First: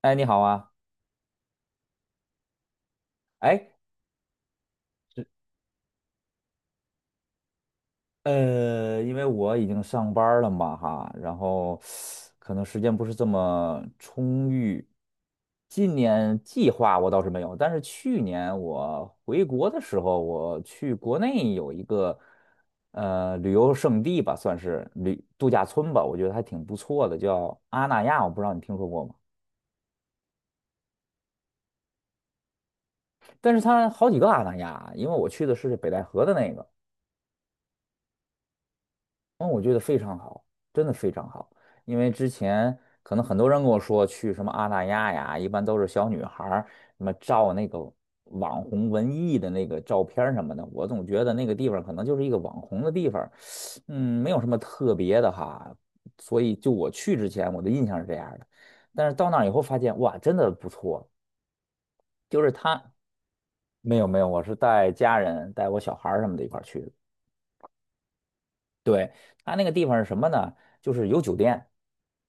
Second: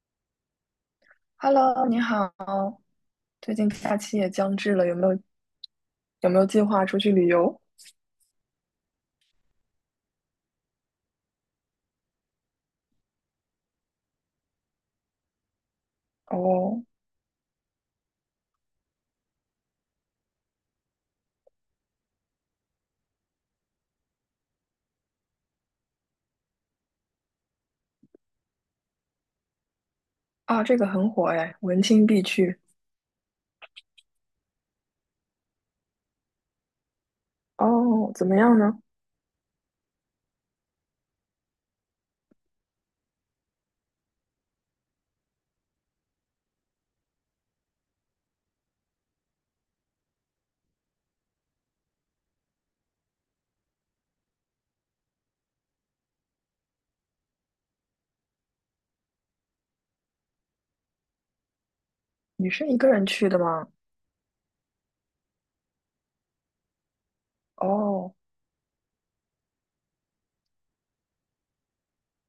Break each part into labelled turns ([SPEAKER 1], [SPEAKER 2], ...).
[SPEAKER 1] 哎，你好啊。
[SPEAKER 2] Hello，你好，最
[SPEAKER 1] 哎，
[SPEAKER 2] 近假期也将至了，有没有计划出去旅游？
[SPEAKER 1] 因为我已经上班儿了嘛，哈，然后可能时间不是这么充裕。今年计
[SPEAKER 2] 哦，
[SPEAKER 1] 划我倒是没有，但是去年我回国的时候，我去国内有一个旅游胜地吧，算是旅度假村吧，我觉得还挺不错的，叫阿那亚，我不知道你听说过吗？
[SPEAKER 2] 啊，这个很火哎，文青必去。
[SPEAKER 1] 但是它好几个阿那亚，因为我去的是北戴河的那个。
[SPEAKER 2] 哦，怎么样呢？
[SPEAKER 1] 嗯，我觉得非常好，真的非常好。因为之前可能很多人跟我说去什么阿那亚呀，一般都是小女孩儿什么照那个网红文艺的那个照片儿什么的，我总觉得那个地方可能就是一个网红的地方儿。没有什么特别的哈。所以就我去之前，我的印象是这样的，但是到那儿以后发现，哇，真的不错。就
[SPEAKER 2] 你
[SPEAKER 1] 是
[SPEAKER 2] 是一
[SPEAKER 1] 他
[SPEAKER 2] 个人去的吗？
[SPEAKER 1] 没有没有，我是带家人带我小孩儿什么的一块儿去的。
[SPEAKER 2] 哦，
[SPEAKER 1] 对，它那个地方是什么呢？就是有酒店，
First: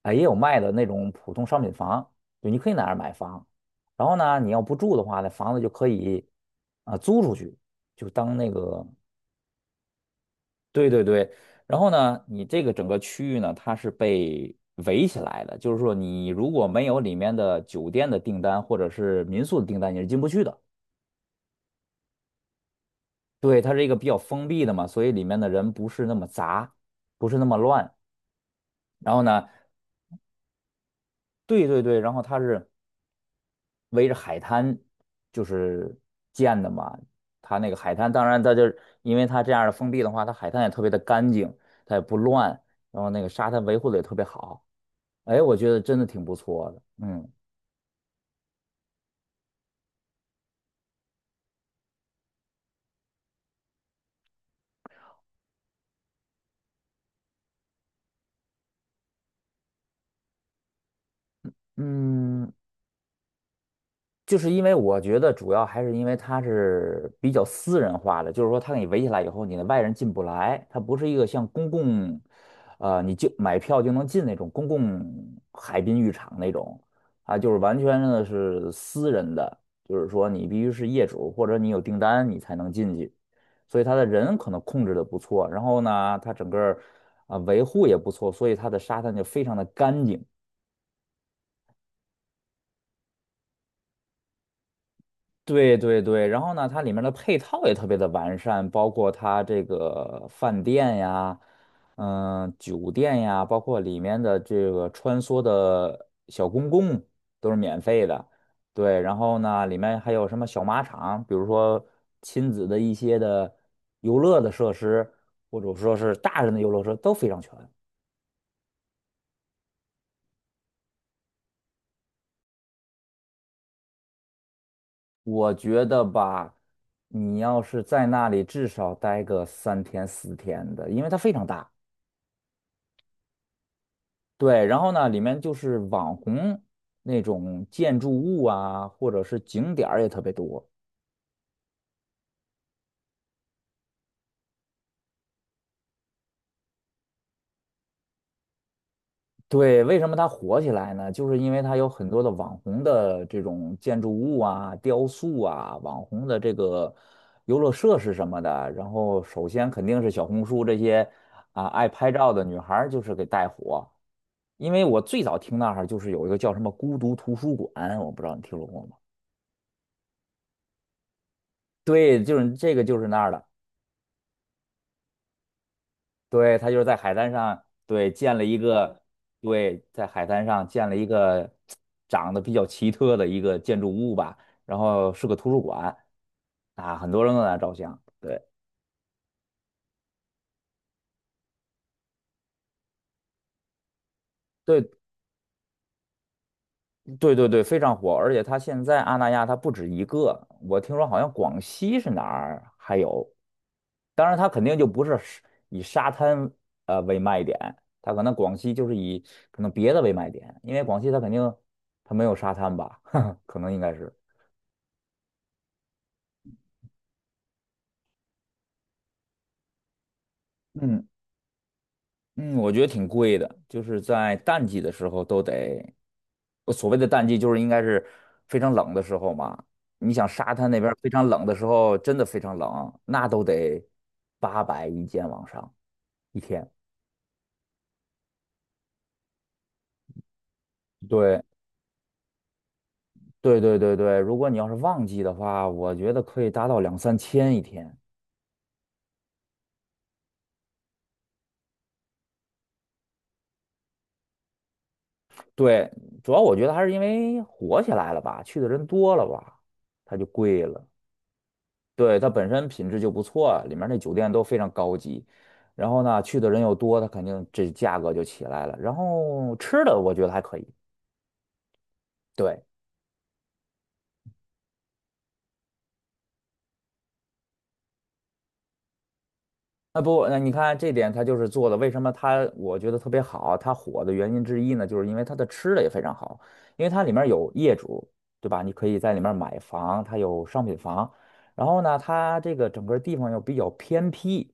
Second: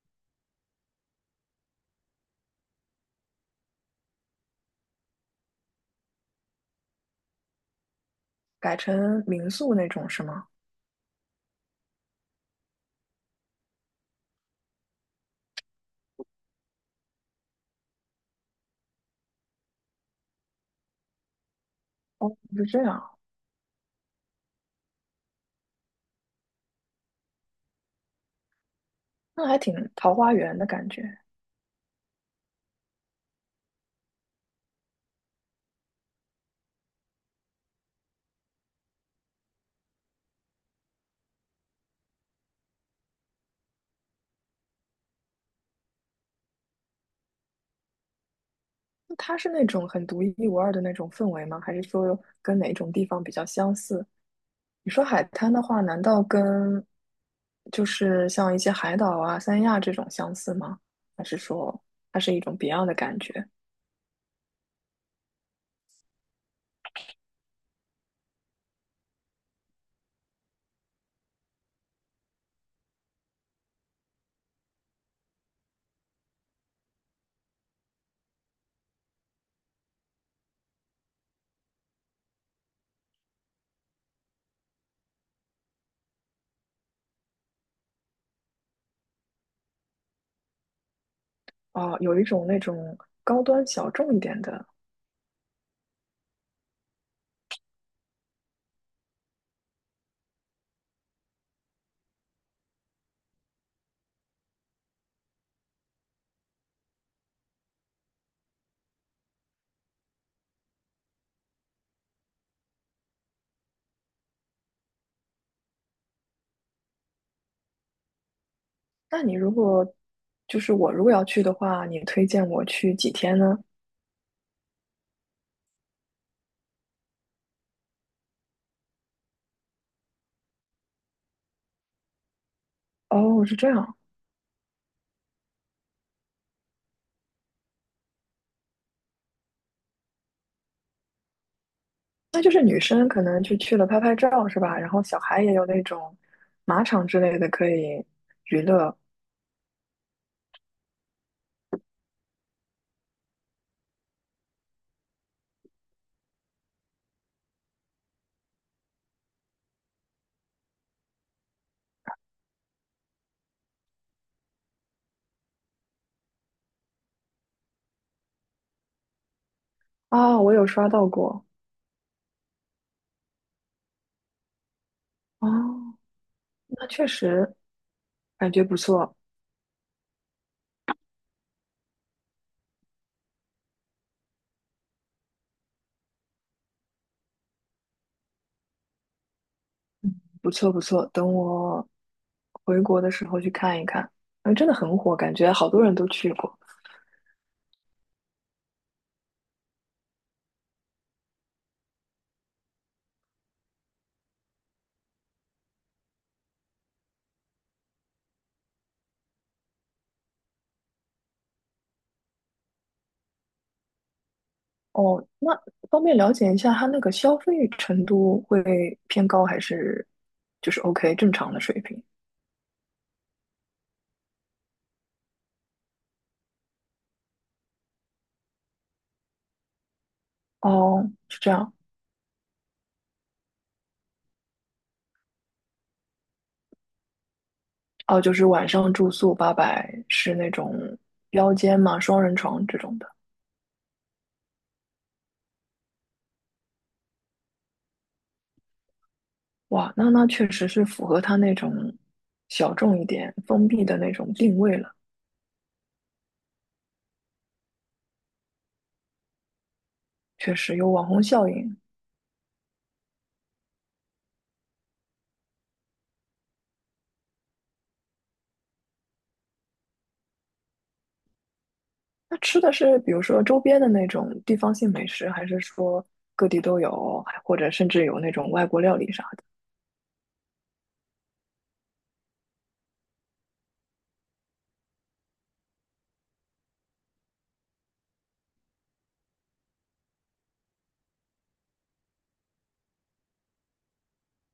[SPEAKER 1] 啊，也有卖的那种普通商品房。对，你可以在那儿买房。然后呢，你要不住的话，那房子就可以租出去，就当那
[SPEAKER 2] 改
[SPEAKER 1] 个，
[SPEAKER 2] 成民宿那种是吗？
[SPEAKER 1] 对对对。然后呢，你这个整个区域呢，它是被围起来的，就是说你如果没有里面的酒店的订单或者是民宿的订单，你是进不去的。
[SPEAKER 2] 是这样，
[SPEAKER 1] 对，它是一个比较封闭的嘛，所以里面的人不是那么杂，不是那么乱。然后
[SPEAKER 2] 那
[SPEAKER 1] 呢，
[SPEAKER 2] 还挺桃花源的感觉。
[SPEAKER 1] 对对对，然后它是，围着海滩就是建的嘛。它那个海滩，当然它就是因为它这样的封闭的话，它海滩也特别的干净，它也不乱，然后那个沙滩维护的也特别好。哎，我觉得真的挺不错的。嗯
[SPEAKER 2] 那它是那种很独一无二的那种氛围吗？还是说跟哪种地方比较相似？你说海滩的话，难道跟就是像一些海岛啊、三亚这种相似吗？还是说它是一
[SPEAKER 1] 嗯，
[SPEAKER 2] 种别样的感觉？
[SPEAKER 1] 就是因为我觉得主要还是因为它是比较私人化的，就是说它给你围起来以后，你的外人进不来，它不是一个像公共，你就买票就能进那种公共海滨浴场那种，就是完全的是私人的，就是说你必须是业主或者你有订单你才能进去，所以它的人可能控制的不错，然后呢，它整个维护也不错，所以它的沙滩就非常的干净。
[SPEAKER 2] 哦，有一种那种高端小众一点的。
[SPEAKER 1] 对对对，然后呢，它里面的配套也特别的完善，包括它这个饭店呀，酒店呀，包括里面的这个穿梭的小公共都是免费的。对，然后呢，里面还有什么小马场，比如说亲子的一些的游乐的设施，或者说是大人的游乐设施都非常全。
[SPEAKER 2] 那你如果就是我如果要去的话，你推荐我去几天呢？
[SPEAKER 1] 我觉得吧，你要是在那里至少待个3天4天的，因为它非常大。
[SPEAKER 2] 哦，是这样，
[SPEAKER 1] 对，然后呢，里面就是网红那种建筑物啊，或者是景点儿也特别多。
[SPEAKER 2] 那就是女生可能就去了拍拍照是吧？然后小孩也有那种马场之类的可以娱乐
[SPEAKER 1] 对，为什么它火起来呢？就是因为它有很多的网红的这种建筑物啊、雕塑啊、网红的这个游乐设施什么的。然后，首先肯定是小红书这些爱拍照的女孩儿就是给带火。因为我最早听那儿就是有一个叫什么孤独图书馆，我不知道你听说过吗？
[SPEAKER 2] 啊，我有刷到过。
[SPEAKER 1] 对，就是这个就是那儿的。
[SPEAKER 2] 哦，
[SPEAKER 1] 对，他就是
[SPEAKER 2] 那
[SPEAKER 1] 在
[SPEAKER 2] 确
[SPEAKER 1] 海滩
[SPEAKER 2] 实
[SPEAKER 1] 上，对，建了
[SPEAKER 2] 感
[SPEAKER 1] 一
[SPEAKER 2] 觉不
[SPEAKER 1] 个，
[SPEAKER 2] 错。
[SPEAKER 1] 对，在海滩上建了一个长得比较奇特的一个建筑物吧，然后是个图书馆啊，很多人都在那照相。对，
[SPEAKER 2] 不错不错，等我回国的时候去看一看。嗯，真的
[SPEAKER 1] 对，
[SPEAKER 2] 很火，感觉好多人都去过。
[SPEAKER 1] 对，对，对，非常火。而且他现在阿那亚它不止一个，我听说好像广西是哪儿还有，当然它肯定就不是以沙滩为卖点，它可能广西就是以可能别的为卖点，因为广西它肯定它没有沙滩吧，可能应该是。
[SPEAKER 2] 哦，那方便了解一下，它那个消费程度会偏高还是就是
[SPEAKER 1] 嗯
[SPEAKER 2] OK 正常的水平？
[SPEAKER 1] 嗯，我觉得挺贵的，就是在淡季的时候都得，我所谓的淡季就是应该是非常冷的时候嘛。你想沙滩那边儿非
[SPEAKER 2] 哦，
[SPEAKER 1] 常
[SPEAKER 2] 是
[SPEAKER 1] 冷
[SPEAKER 2] 这
[SPEAKER 1] 的时
[SPEAKER 2] 样。
[SPEAKER 1] 候，真的非常冷，那都得800一间往上一天。
[SPEAKER 2] 哦，就是晚上住宿800是那种
[SPEAKER 1] 对
[SPEAKER 2] 标间嘛，双人床这种的。
[SPEAKER 1] 对对对对，如果你要是旺季的话，我觉得可以达到两三千一天。
[SPEAKER 2] 哇，那那确实是符合他那种小众一点、封闭的那种定位了，
[SPEAKER 1] 对，主要我觉得还是因为火起来了吧，去的人多了吧，它就
[SPEAKER 2] 确
[SPEAKER 1] 贵
[SPEAKER 2] 实
[SPEAKER 1] 了。
[SPEAKER 2] 有网红效应。
[SPEAKER 1] 对，它本身品质就不错啊，里面那酒店都非常高级，然后呢，去的人又多，它肯定这价格就起来了。然后吃的我觉得还可以。
[SPEAKER 2] 那吃
[SPEAKER 1] 对，
[SPEAKER 2] 的是比如说周边的那种地方性美食，还是说各地都有，还或者甚至有那种外国料理啥的？
[SPEAKER 1] 那不，那你看这点它就是做的，为什么它我觉得特别好，它火的原因之一呢，就是因为它的吃的也非常好，因为它里面有业主，对吧？你可以在里面买房，它有商品房，然后呢，它这个整个地方又比较偏僻。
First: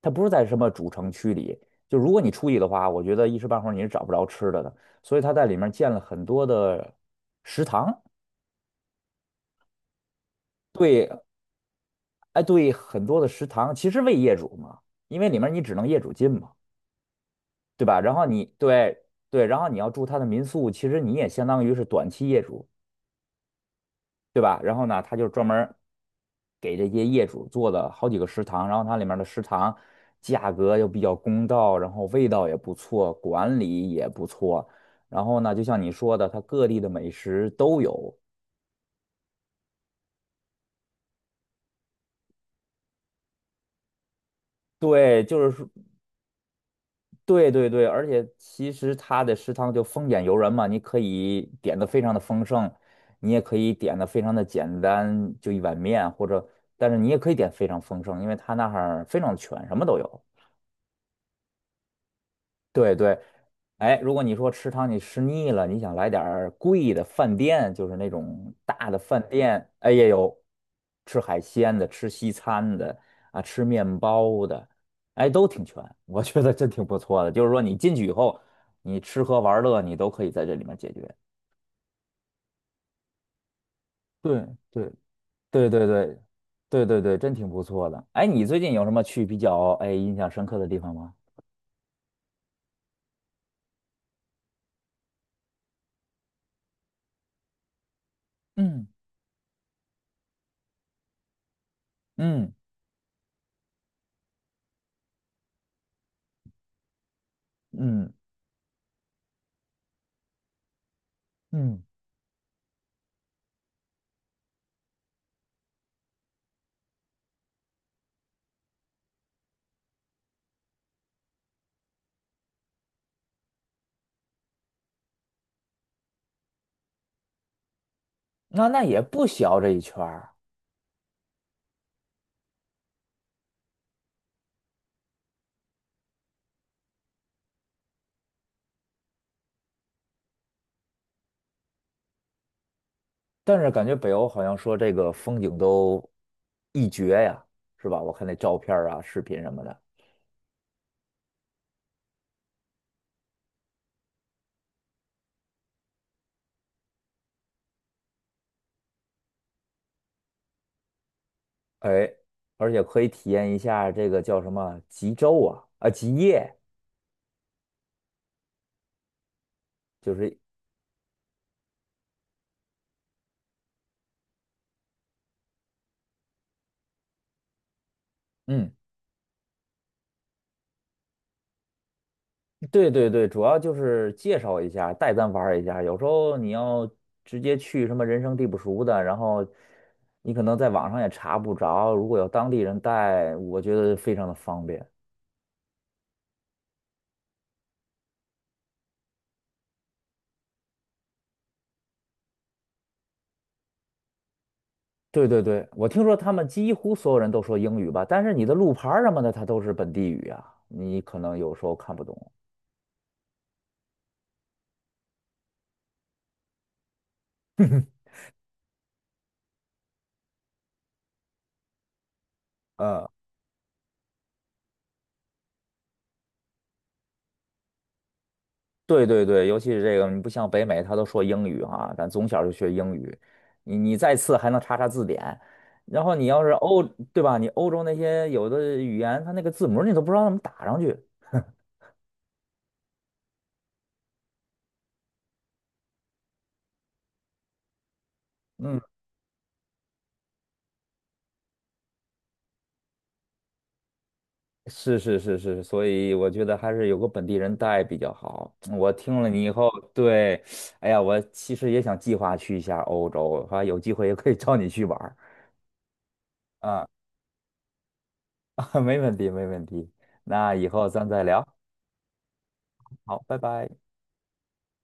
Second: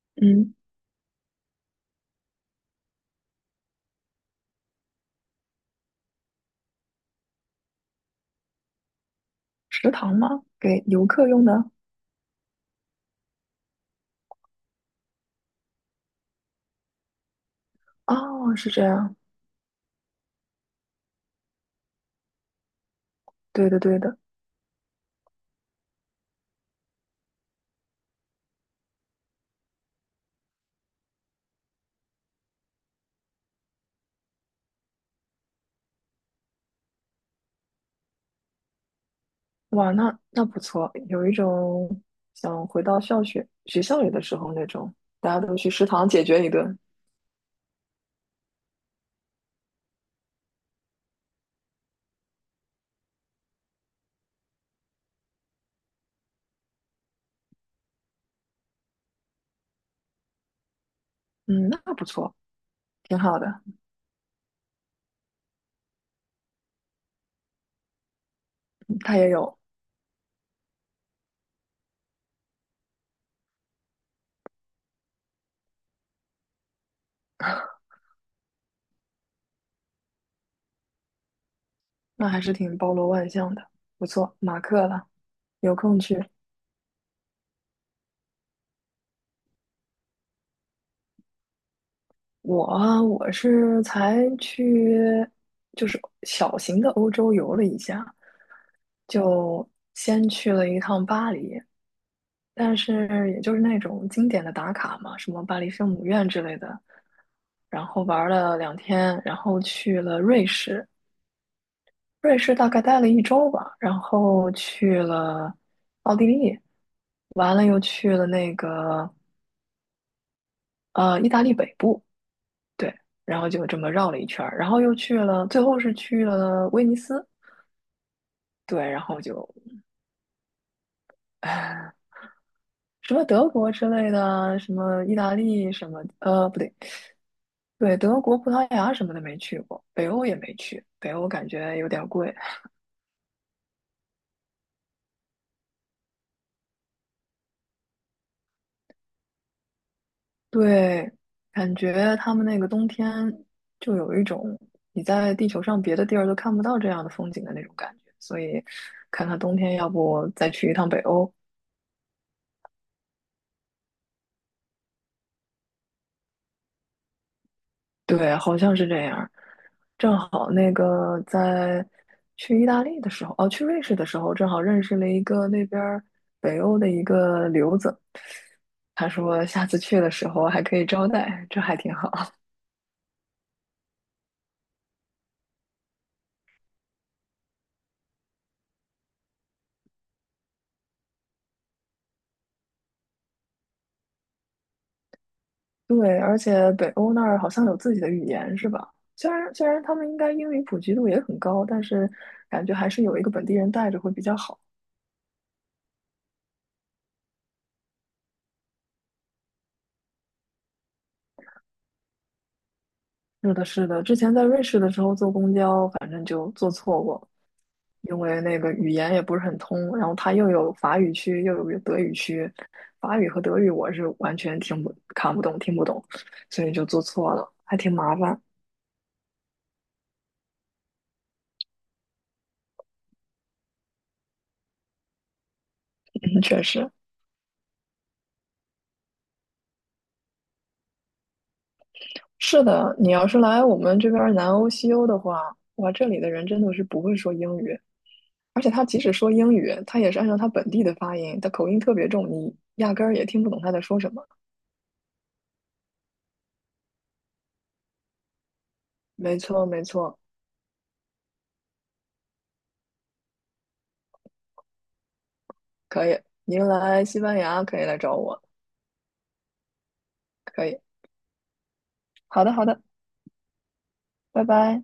[SPEAKER 1] 它不是在
[SPEAKER 2] 嗯，
[SPEAKER 1] 什么主城区里。就如果你出去的话，我觉得一时半会儿你是找不着吃的的。所以它在里面建了很多的食堂。
[SPEAKER 2] 食堂吗？给游
[SPEAKER 1] 对，
[SPEAKER 2] 客用的？
[SPEAKER 1] 哎，对，很多的食堂其实为业主嘛，因为里面你只能业主进嘛，对吧？然后你
[SPEAKER 2] 哦，是这
[SPEAKER 1] 对
[SPEAKER 2] 样。
[SPEAKER 1] 对，然后你要住它的民宿，其实你也相当于是短期业主。
[SPEAKER 2] 对的，对的。
[SPEAKER 1] 对吧？然后呢，他就专门给这些业主做了好几个食堂，然后它里面的食堂价格又比较公道，然后味道也不错，管理也不错。然后呢，就像你说的，它各地的美食都有。
[SPEAKER 2] 哇，那那不错，有一种想回到学校里的时候那种，
[SPEAKER 1] 对，
[SPEAKER 2] 大
[SPEAKER 1] 就
[SPEAKER 2] 家都
[SPEAKER 1] 是说，
[SPEAKER 2] 去食堂解决一顿。
[SPEAKER 1] 对对对，而且其实它的食堂就丰俭由人嘛，你可以点的非常的丰盛，你也可以点的非常的简单，就一碗面，或者，但是你也可以点非常丰盛，因为它那儿非常全，什么都有。
[SPEAKER 2] 嗯，那不错，
[SPEAKER 1] 对
[SPEAKER 2] 挺
[SPEAKER 1] 对，
[SPEAKER 2] 好的。
[SPEAKER 1] 哎，如果你说吃汤你吃腻了，你想来点儿贵的饭店，就是那种大的
[SPEAKER 2] 他
[SPEAKER 1] 饭
[SPEAKER 2] 也有，
[SPEAKER 1] 店，哎，也有吃海鲜的，吃西餐的，啊，吃面包的，哎，都挺全，我觉得真挺不错的。就是说你进去以后，你吃喝玩乐你都可以在这里面解决。
[SPEAKER 2] 那还是挺包罗万象的，不错。
[SPEAKER 1] 对
[SPEAKER 2] 马克了，
[SPEAKER 1] 对对
[SPEAKER 2] 有空
[SPEAKER 1] 对
[SPEAKER 2] 去。
[SPEAKER 1] 对对对对，真挺不错的。哎，你最近有什么去比较印象深刻的地方吗？
[SPEAKER 2] 我啊，我是才去，就是小型的欧洲游了一下，
[SPEAKER 1] 嗯
[SPEAKER 2] 就先去了一趟巴黎，
[SPEAKER 1] 嗯
[SPEAKER 2] 但是也就是那种经典的打卡嘛，什么巴黎圣母院之类的，然后
[SPEAKER 1] 嗯
[SPEAKER 2] 玩了两天，然后去了瑞士，
[SPEAKER 1] 嗯。
[SPEAKER 2] 瑞士大概待了一周吧，然后去了奥地利，完了又去了那个意大利北部。对，然后就这么绕了一圈儿，然后又去了，最后是去了威尼斯，
[SPEAKER 1] 那
[SPEAKER 2] 对，
[SPEAKER 1] 也
[SPEAKER 2] 然后
[SPEAKER 1] 不
[SPEAKER 2] 就，
[SPEAKER 1] 小这一圈儿。
[SPEAKER 2] 唉什么德国之类的啊，什么意大利什么，不对，对，德国、葡萄牙什么的没去过，北欧也没去，北欧感觉有点贵，
[SPEAKER 1] 但是感觉北欧好像说这个风景都一绝呀，是吧？我看那照片儿啊、视频什么的。
[SPEAKER 2] 对，感觉他们那个冬天就有一种你在地球上别的地儿都看不到这样的风景的那种感觉，所以看看冬天要不再去一趟北欧，
[SPEAKER 1] 哎，而且可以体验一下这个叫什么极昼啊，极夜。
[SPEAKER 2] 对，好像是这样。
[SPEAKER 1] 就
[SPEAKER 2] 正
[SPEAKER 1] 是
[SPEAKER 2] 好那个在去意大利的时候，哦，去瑞士的时候，正好认识了一个那边儿北欧的一个留子。
[SPEAKER 1] 嗯，
[SPEAKER 2] 他说下次去的时候还可以招待，这还挺好。
[SPEAKER 1] 对对对，主要就是介绍一下，带咱玩儿一下。有时候你要直接去什么人生地不熟的，然后你可能在网上也查不着，如果有当地人带，我觉得非常的方便。
[SPEAKER 2] 对，而且北欧那儿好像有自己的语言，是吧？虽然他们应该英语普及度也很高，但是感觉还是有一个本地人带着会比较好。
[SPEAKER 1] 对对对，我听说他们几乎所有人都说英语吧，但是你的路牌儿什么的，它都是本地语啊，你可能有时候看不懂。
[SPEAKER 2] 是的，是的，之前在瑞士的时候坐公交，反正就坐错过，因为那个语言也不是很通，然后它又有法语区，又有德语区，
[SPEAKER 1] 嗯，
[SPEAKER 2] 法语和德语我是完全听不看不懂、听不懂，所以就坐错了，还挺麻烦。
[SPEAKER 1] 对对对，尤其是这个，你不像北美，他都说英语啊，咱从小就学英语，你再次还能查查字典，然后你
[SPEAKER 2] 嗯，
[SPEAKER 1] 要是
[SPEAKER 2] 确
[SPEAKER 1] 欧，
[SPEAKER 2] 实
[SPEAKER 1] 对吧？你欧洲那些有的语言，它那个字母你都不知道怎么打上去。
[SPEAKER 2] 是的。你要是来我们这边儿南欧、西欧的话，哇，这里的人真的是不会说英语，而且
[SPEAKER 1] 嗯。
[SPEAKER 2] 他即使说英语，他也是按照他本地的发音，他口音特别重，你压根儿也听不懂他在说什么。
[SPEAKER 1] 是是是是，所以我觉得还是有个本地人带比较好。我听了
[SPEAKER 2] 没
[SPEAKER 1] 你以
[SPEAKER 2] 错，
[SPEAKER 1] 后，
[SPEAKER 2] 没错。
[SPEAKER 1] 对，哎呀，我其实也想计划去一下欧洲，还有机会也可以找你去玩儿
[SPEAKER 2] 可以，您
[SPEAKER 1] 啊，
[SPEAKER 2] 来西班牙可以来找我，
[SPEAKER 1] 没问题没问题。那
[SPEAKER 2] 可
[SPEAKER 1] 以
[SPEAKER 2] 以。
[SPEAKER 1] 后咱再聊，
[SPEAKER 2] 好的，好的，
[SPEAKER 1] 好，拜拜。
[SPEAKER 2] 拜拜。